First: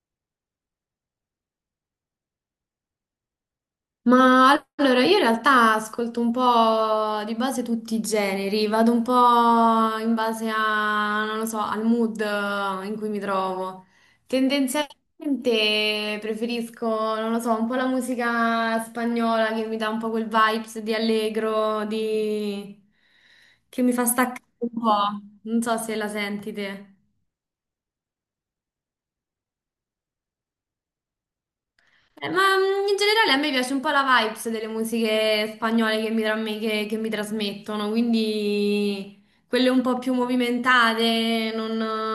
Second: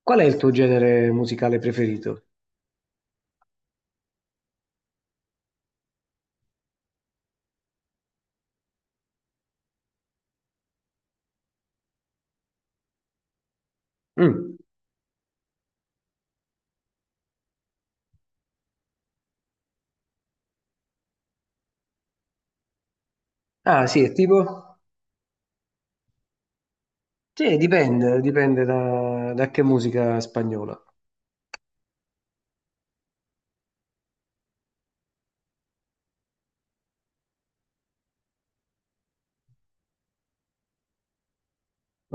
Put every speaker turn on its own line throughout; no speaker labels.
Qual è il tuo genere musicale preferito?
Ma allora io in realtà ascolto un po' di base tutti i generi, vado un po' in base a, non lo so, al mood in cui mi trovo.
Mm.
Tendenzialmente preferisco, non lo so, un po' la musica spagnola che mi dà un po' quel vibes di allegro, che
Ah,
mi
sì,
fa
è
staccare un
tipo?
po'. Non so se la senti te.
Sì, dipende da che musica spagnola.
Ma in generale a me piace un po' la vibes delle musiche spagnole che mi trasmettono, quindi quelle un po' più movimentate,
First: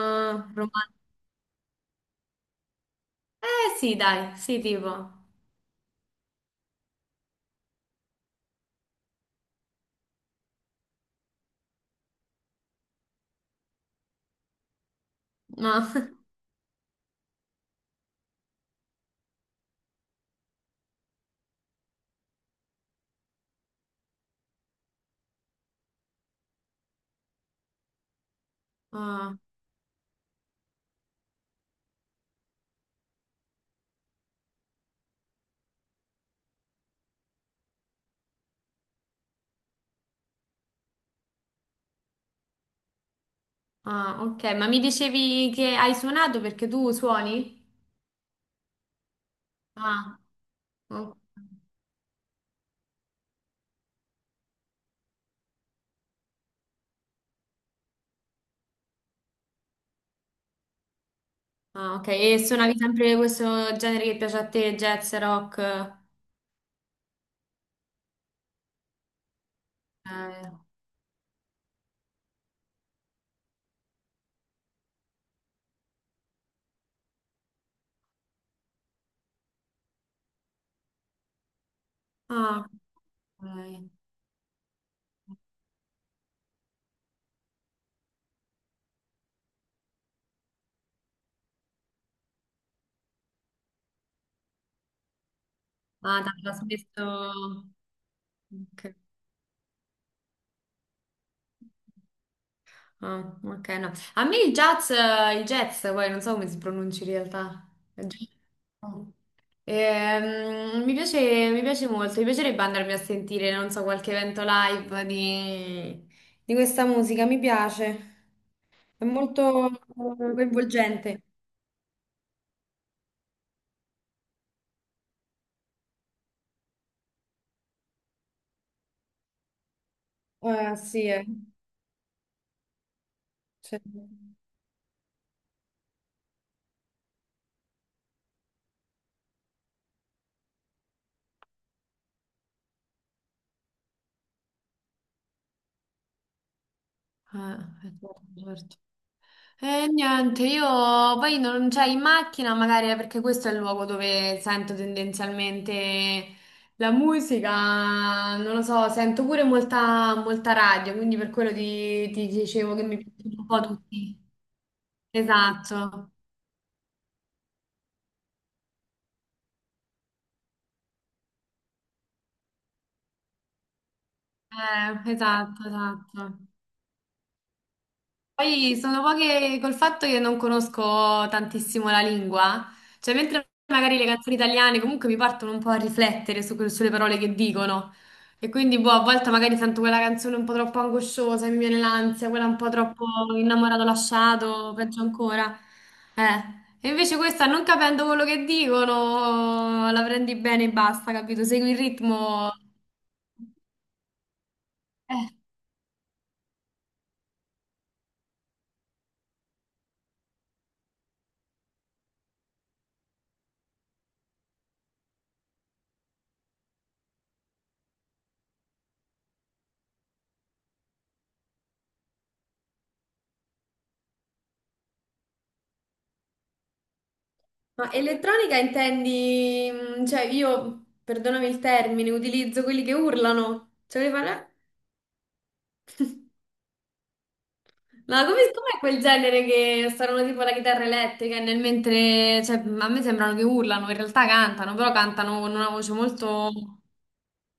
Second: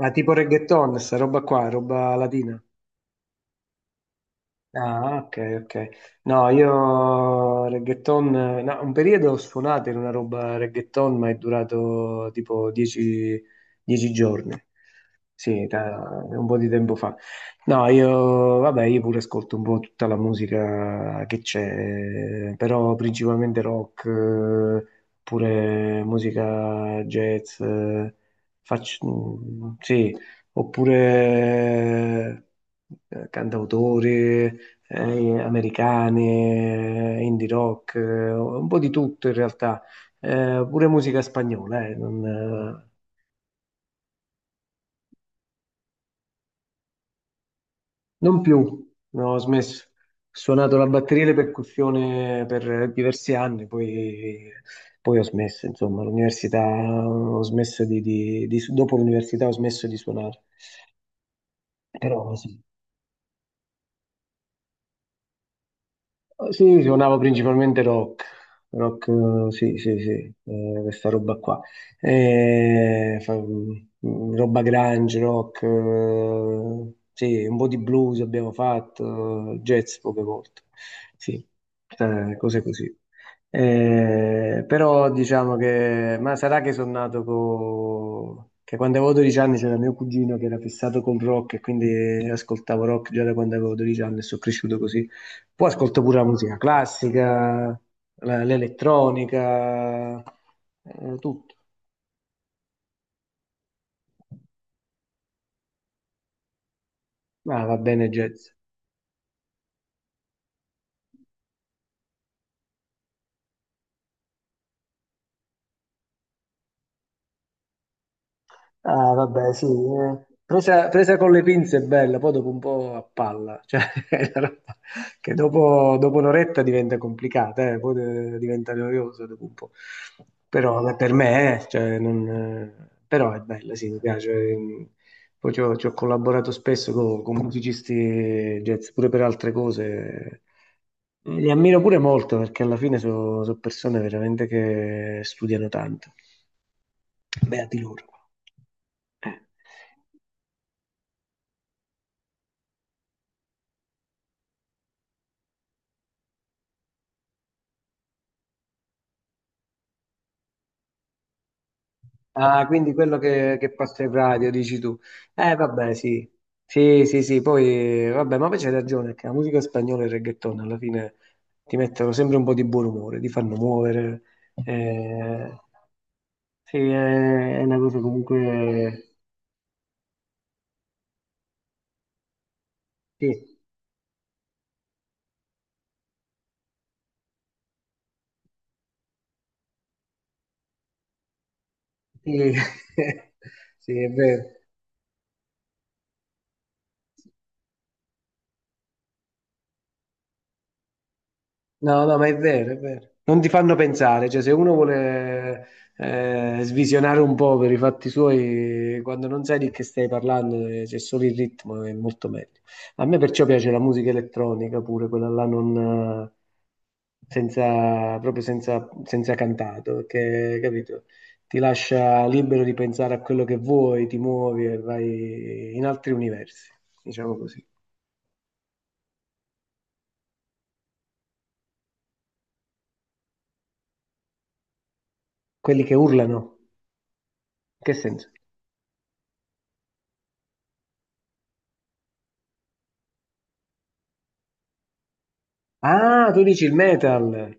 Ma tipo
romantiche.
reggaeton, sta roba qua, roba latina.
Eh sì, dai, sì, tipo.
Ah, ok, ok. No, io reggaeton, no, un periodo ho suonato in una roba reggaeton, ma è durato tipo 10 giorni. Sì,
Ma,
un po' di tempo fa. No, io, vabbè, io pure ascolto un po' tutta la musica che c'è, però principalmente rock, pure musica jazz, faccio,
ah,
sì, oppure cantautori, americane, indie rock, un po' di tutto in realtà. Pure musica spagnola, non,
ah, ok, ma mi dicevi che hai suonato perché tu suoni?
non più, no, ho smesso.
Ah,
Ho suonato la
ok.
batteria e le percussioni per diversi anni, poi ho smesso, insomma, l'università, ho smesso dopo l'università ho smesso di suonare,
Ah, ok,
però
e
sì.
suonavi sempre questo genere che piace a te, jazz, rock?
Sì, suonavo principalmente rock, rock, sì, sì, sì,
Eh,
questa roba qua. Roba grunge, rock, sì, un po' di blues abbiamo fatto, jazz poche volte, sì, cose
Ah,
così.
ok.
Però diciamo che, ma sarà che sono nato che quando avevo 12 anni c'era mio cugino che era fissato col rock e quindi ascoltavo rock già da quando avevo 12 anni e sono cresciuto così. Poi ascolto pure
Ah,
la
t'aveva
musica
smesso.
classica,
Ok,
l'elettronica, tutto.
ah, ok, no. A me il jazz, poi non so come si pronuncia in
Ma
realtà.
va
Il
bene
jazz.
jazz.
Oh. Mi piace, mi piace molto, mi piacerebbe andarmi a sentire, non so, qualche evento live di questa musica, mi piace. È
Ah, vabbè,
molto
sì. Presa, presa
coinvolgente.
con le pinze è bella, poi dopo un po' a palla, cioè è una roba che dopo un'oretta diventa complicata. Poi diventa noiosa dopo un po'. Però vabbè,
Sì,
per
eh.
me, cioè, non, però è bella,
Sì.
sì, mi piace. Poi ci ho collaborato spesso con musicisti jazz, pure per altre cose. Li ammiro pure molto perché alla fine sono persone veramente che studiano tanto.
Eh,
Beati loro.
certo. Certo.
Eh.
E niente, io poi non c'è in macchina, magari perché questo è il luogo dove sento tendenzialmente la musica, non lo so, sento pure molta radio, quindi per quello ti
Ah,
dicevo che
quindi
mi
quello
piacciono un
che,
po'
che passa in
tutti.
radio, dici tu. Vabbè,
Esatto,
sì. Sì, sì, sì, poi, vabbè, ma poi c'hai ragione, che la musica spagnola e il reggaeton alla fine ti mettono sempre un po' di buon umore, ti fanno muovere. Eh,
esatto, esatto.
sì, è una cosa
Poi sono
comunque.
poche col fatto che non conosco tantissimo la lingua, cioè mentre
Sì,
magari le canzoni italiane comunque mi partono un po' a riflettere sulle parole che dicono e quindi boh, a volte magari sento quella canzone un po' troppo angosciosa, mi viene l'ansia, quella
sì,
un po' troppo innamorato
sì, è vero.
lasciato, peggio ancora. E invece questa non capendo quello che dicono la prendi bene e basta, capito? Segui il
No, no, ma è
ritmo.
vero, è vero. Non ti fanno pensare, cioè se uno
Eh.
vuole svisionare un po' per i fatti suoi, quando non sai di che stai parlando, c'è solo il ritmo, è molto meglio. A me perciò piace la musica elettronica pure, quella là non, senza, proprio senza, senza cantato, perché, capito, ti lascia libero di pensare a quello che vuoi, ti muovi e vai in altri universi, diciamo così.
Ma elettronica intendi, cioè io, perdonami il termine, utilizzo quelli che urlano. Cioè, che fanno, "Eh?"
Quelli che urlano, in che
Ma
senso?
com'è quel genere che suonano tipo la chitarra elettrica e nel mentre, cioè, a me sembrano che urlano, in realtà cantano, però cantano con una voce
Ah, tu
molto.
dici il metal,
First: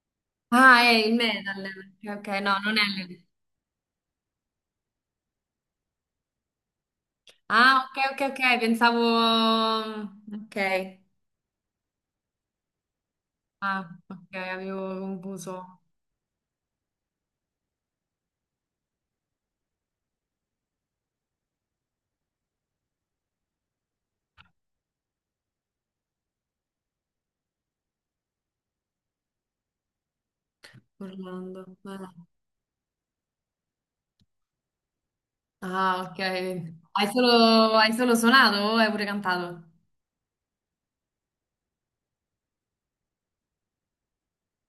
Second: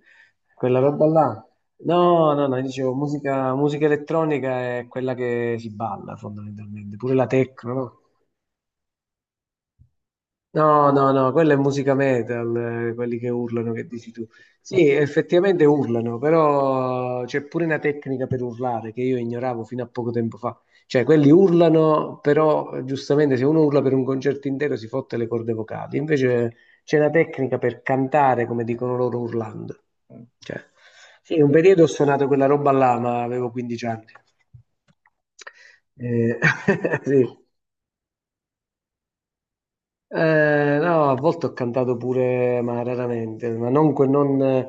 quella
Ah, è
roba
il
là.
metal. Ok, ok,
No, no, no,
no,
io
non è
dicevo
l'elettronica.
musica elettronica è quella che si balla fondamentalmente, pure la techno,
Ah, ok,
no?
ok, ok, pensavo. Ok.
No, no, no, quella è musica metal, quelli che urlano, che
Ah,
dici tu.
ok,
Sì,
avevo
effettivamente
confuso
urlano, però c'è pure una tecnica per urlare che io ignoravo fino a poco tempo fa. Cioè, quelli urlano, però giustamente se uno urla per un concerto intero si fotte le corde vocali. Invece c'è una tecnica per cantare, come dicono loro, urlando. Cioè, sì, un
urlando.
periodo ho
Ah.
suonato quella roba là, ma avevo 15 anni.
Ah, ok.
Eh,
Hai solo,
sì.
hai solo suonato o hai pure cantato?
No, a volte ho cantato pure, ma raramente, ma non,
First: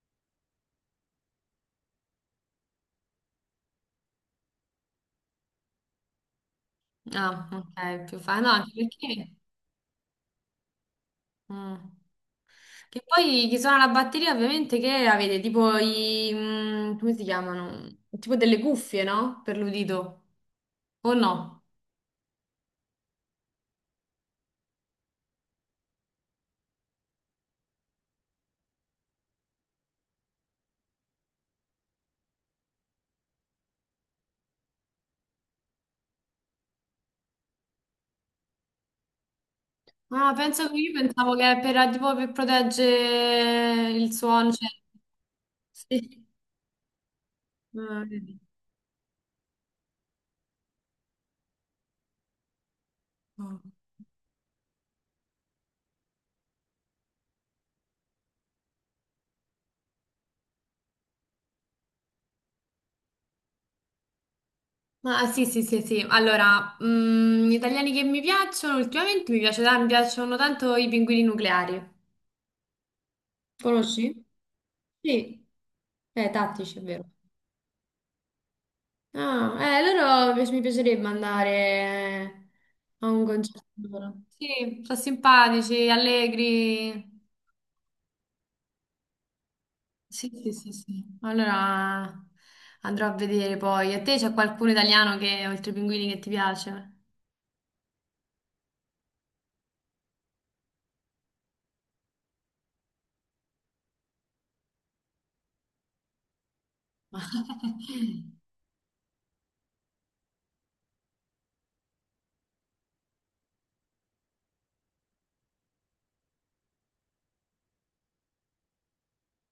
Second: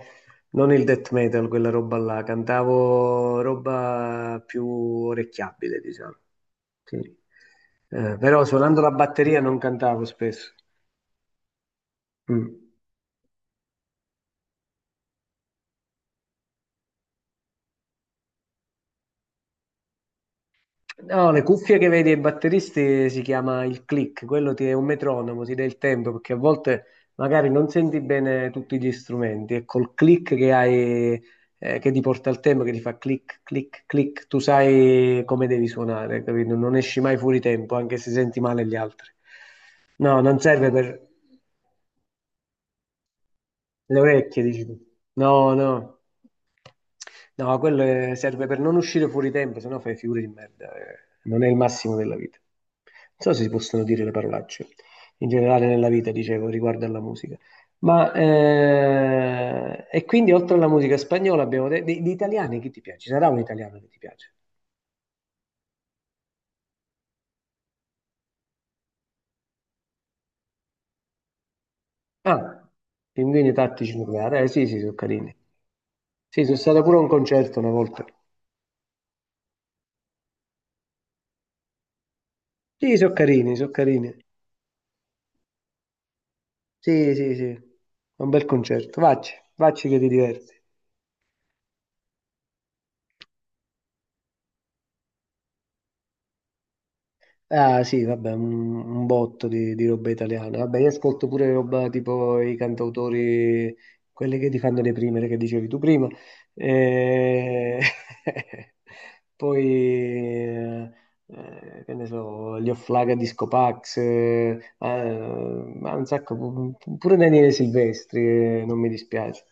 non il death metal, quella roba là, cantavo roba più orecchiabile, diciamo. Sì.
Ah, ok,
Eh,
più fa.
però
No, anche
suonando la
perché.
batteria non cantavo spesso.
Mm.
Mm.
Che poi chi suona la batteria ovviamente che avete tipo i, come si chiamano? Tipo delle cuffie, no? Per l'udito. O
No, le
no?
cuffie che vedi ai batteristi si chiama il click, quello ti è un metronomo, ti dà il tempo perché a volte magari non senti bene tutti gli strumenti e col click che hai, che ti porta al tempo, che ti fa click, click, click, tu sai come devi suonare, capito? Non esci mai fuori tempo anche se senti male gli altri. No,
Ah,
non
penso
serve
che io
per.
pensavo che tipo, per proteggere
Le
il
orecchie,
suono.
dici
Cioè.
tu. No, no,
Sì.
no, quello
Ah, vedi.
serve per non uscire fuori tempo, sennò fai figure di merda. Non è il massimo della vita. Non so se si possono dire le parolacce in generale nella vita, dicevo, riguardo alla musica. Ma e quindi oltre alla musica spagnola abbiamo detto di italiani chi ti piace? Ci sarà un italiano che ti piace?
Ma ah, sì, sì, sì, sì. Allora, gli italiani che mi piacciono, ultimamente mi piacciono tanto i pinguini nucleari.
Ah, Pinguini Tattici
Conosci?
Nucleari. Eh sì, sì, sono carini.
Sì,
Sì, sono
tattici, è
stato pure a un
vero.
concerto una volta.
Ah, loro mi piacerebbe andare
Sì,
a
sono
un
carini,
concerto
sono carini.
loro. Sì, sono simpatici, allegri.
Sì, sì, sì, è un bel concerto. Vacci, vacci che ti
Sì, sì,
diverti.
sì, sì. Allora andrò a vedere poi. A te c'è qualcuno italiano che, oltre ai pinguini, che ti piace?
Ah, sì, vabbè, un botto di roba italiana. Vabbè, io ascolto pure roba tipo i cantautori, quelli che ti fanno le prime, che dicevi tu prima. E. Poi, che ne so, gli Offlaga Disco Pax, ah, ma un sacco, pure Daniele Silvestri, non mi dispiace.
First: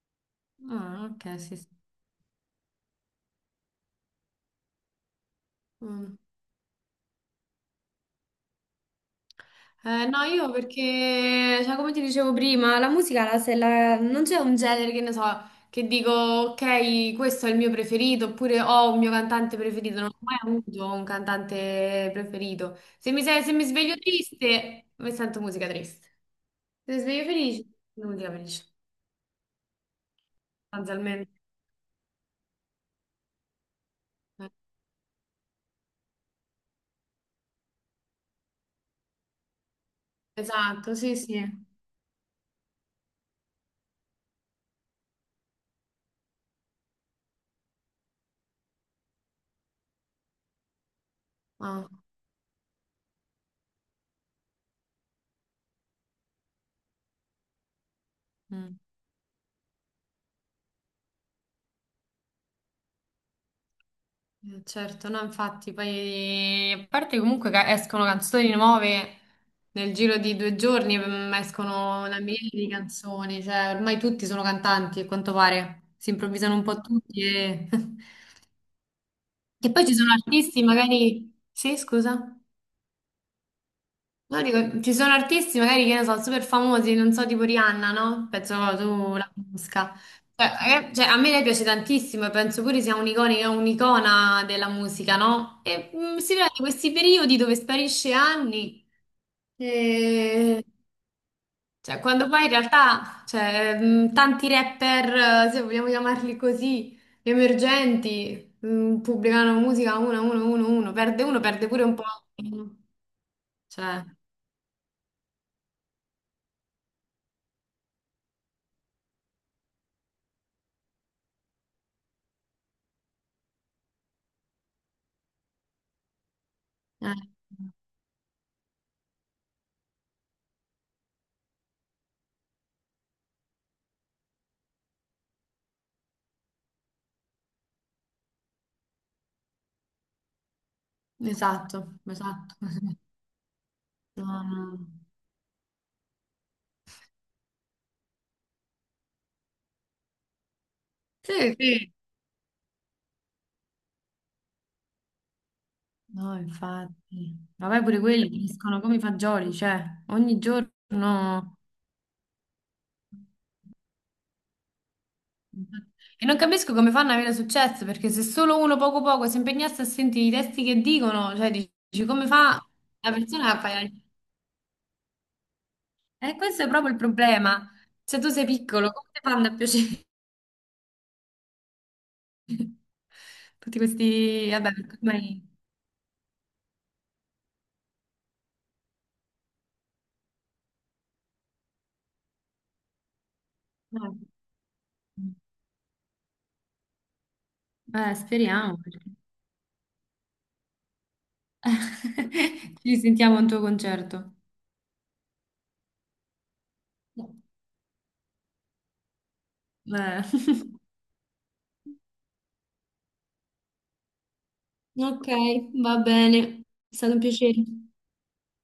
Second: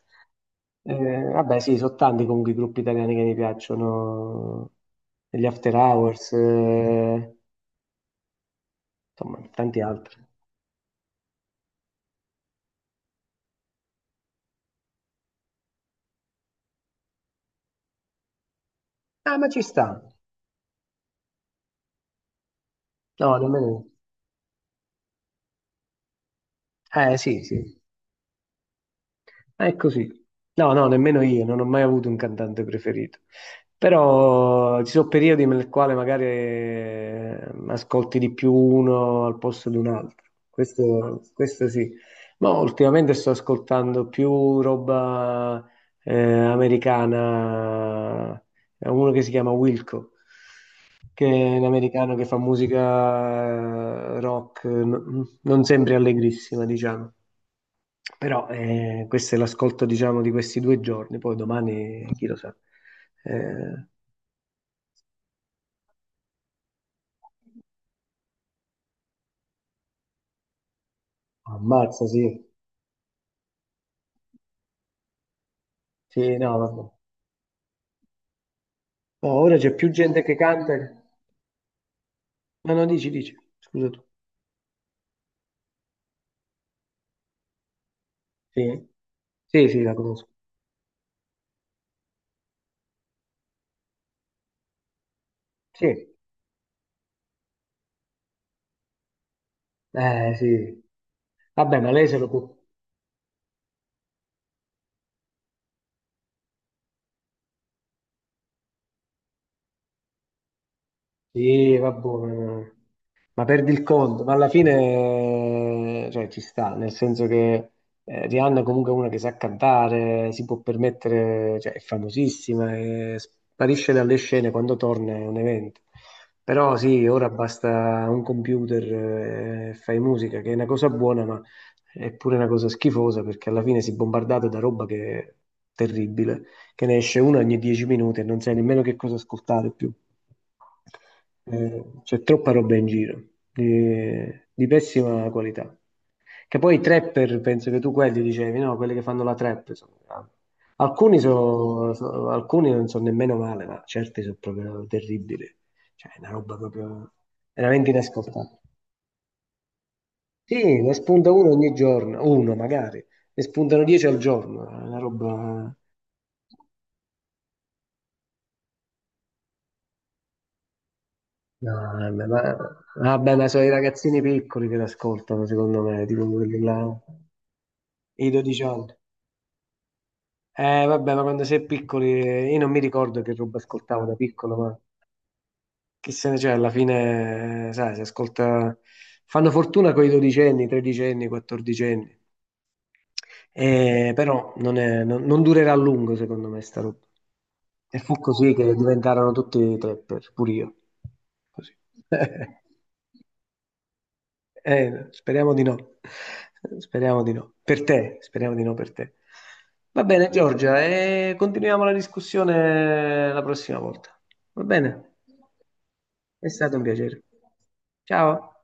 Eh,
Ah, ok, sì,
Vabbè,
sì.
sì, sono tanti comunque i gruppi italiani che mi piacciono, gli After
Mm.
Hours, insomma, tanti
No,
altri.
io perché, cioè, come ti dicevo prima, la musica la- se la- non c'è un genere che ne so, che dico, ok, questo è il mio preferito, oppure ho un mio
Ah, ma
cantante
ci sta.
preferito. Non ho mai avuto un cantante preferito. Se mi,
No,
se- se mi
nemmeno io.
sveglio triste, mi sento musica triste. Se mi sveglio
Sì,
felice,
sì.
musica felice,
È così. No, no, nemmeno
sostanzialmente.
io, non ho mai avuto un cantante preferito.
Eh,
Però ci sono periodi nel quale magari ascolti di più uno al posto di un altro.
Esatto, sì,
Questo,
sì.
questo sì. Ma ultimamente sto ascoltando più roba americana. È uno che si chiama Wilco, che è un
Ah,
americano che fa musica rock, non sempre allegrissima, diciamo. Però
mm.
questo è l'ascolto, diciamo, di questi 2 giorni, poi domani chi lo sa. Eh,
Certo, no, infatti, poi a parte comunque che escono canzoni nuove nel giro di 2 giorni, escono
Ammazza,
una
sì.
miriade di canzoni, cioè ormai tutti sono cantanti, a quanto pare, si
Sì,
improvvisano
no,
un po'
vabbè.
tutti e,
No, ora
e
c'è
poi
più
ci sono
gente che
artisti
canta.
magari. Sì, scusa?
No, no, dici, dici. Scusa tu.
No, dico, ci sono artisti magari che ne so, super famosi, non so, tipo Rihanna, no? Penso
Sì,
tu la
sì, sì,
conosca.
la conosco.
Cioè, a me lei piace tantissimo e penso pure sia un'iconica, un'icona della musica, no?
Sì,
E si vede questi periodi dove sparisce anni. E...
sì. Vabbè, ma
Cioè,
lei se
quando
lo
poi in
può.
realtà, cioè, tanti rapper, se vogliamo chiamarli così, emergenti, pubblicano musica uno, uno, uno, uno, perde
Sì,
pure un po'.
vabbè, ma perdi il
Cioè,
conto, ma alla fine cioè, ci sta, nel senso che Rihanna è comunque una che sa cantare, si può permettere, cioè, è famosissima, e sparisce dalle scene quando torna è un evento. Però sì,
eh.
ora basta un computer e fai musica, che è una cosa buona, ma è pure una cosa schifosa perché alla fine si è bombardato da roba che è terribile che ne esce una ogni 10 minuti e non sai nemmeno che cosa ascoltare più.
Esatto,
C'è troppa
esatto.
roba in giro, di,
No,
di
no.
pessima qualità. Che poi i trapper, penso che tu quelli dicevi, no? Quelli che fanno la trap. Grandi. Alcuni,
Sì, sì.
alcuni non sono nemmeno male, ma certi sono proprio terribili. Cioè, è una
No,
roba proprio
infatti. Vabbè,
veramente
pure quelli
inascoltabile.
crescono come i fagioli, cioè, ogni
Sì, ne spunta uno
giorno.
ogni giorno, uno magari, ne spuntano 10 al giorno, è una roba.
E non capisco come fanno ad avere successo, perché se solo uno poco poco si impegnasse a sentire i testi che dicono, cioè,
No,
dici, come fa la
vabbè, ma
persona a
sono i
fare.
ragazzini piccoli che l'ascoltano, secondo me, tipo
E
quelli
questo è
là,
proprio il problema. Se tu
i
sei
12
piccolo,
anni.
come ti fanno a piacere?
Vabbè, ma quando sei piccoli, io non mi ricordo che roba
Tutti
ascoltavo da
questi.
piccolo,
Vabbè,
ma
ormai,
chi se ne c'è, alla fine, sai, si ascolta. Fanno fortuna con i dodicenni, tredicenni, quattordicenni.
no.
Però non, non durerà a lungo, secondo me, sta roba. E fu così che
Speriamo.
diventarono tutti trapper, pure io. Così.
Ci sentiamo a un tuo concerto.
Speriamo di no. Speriamo di no. Per te, speriamo di no per te. Va
Eh.
bene, Giorgia, e continuiamo la discussione la prossima volta. Va bene?
Ok, va
È
bene,
stato un
è stato un
piacere.
piacere.
Ciao.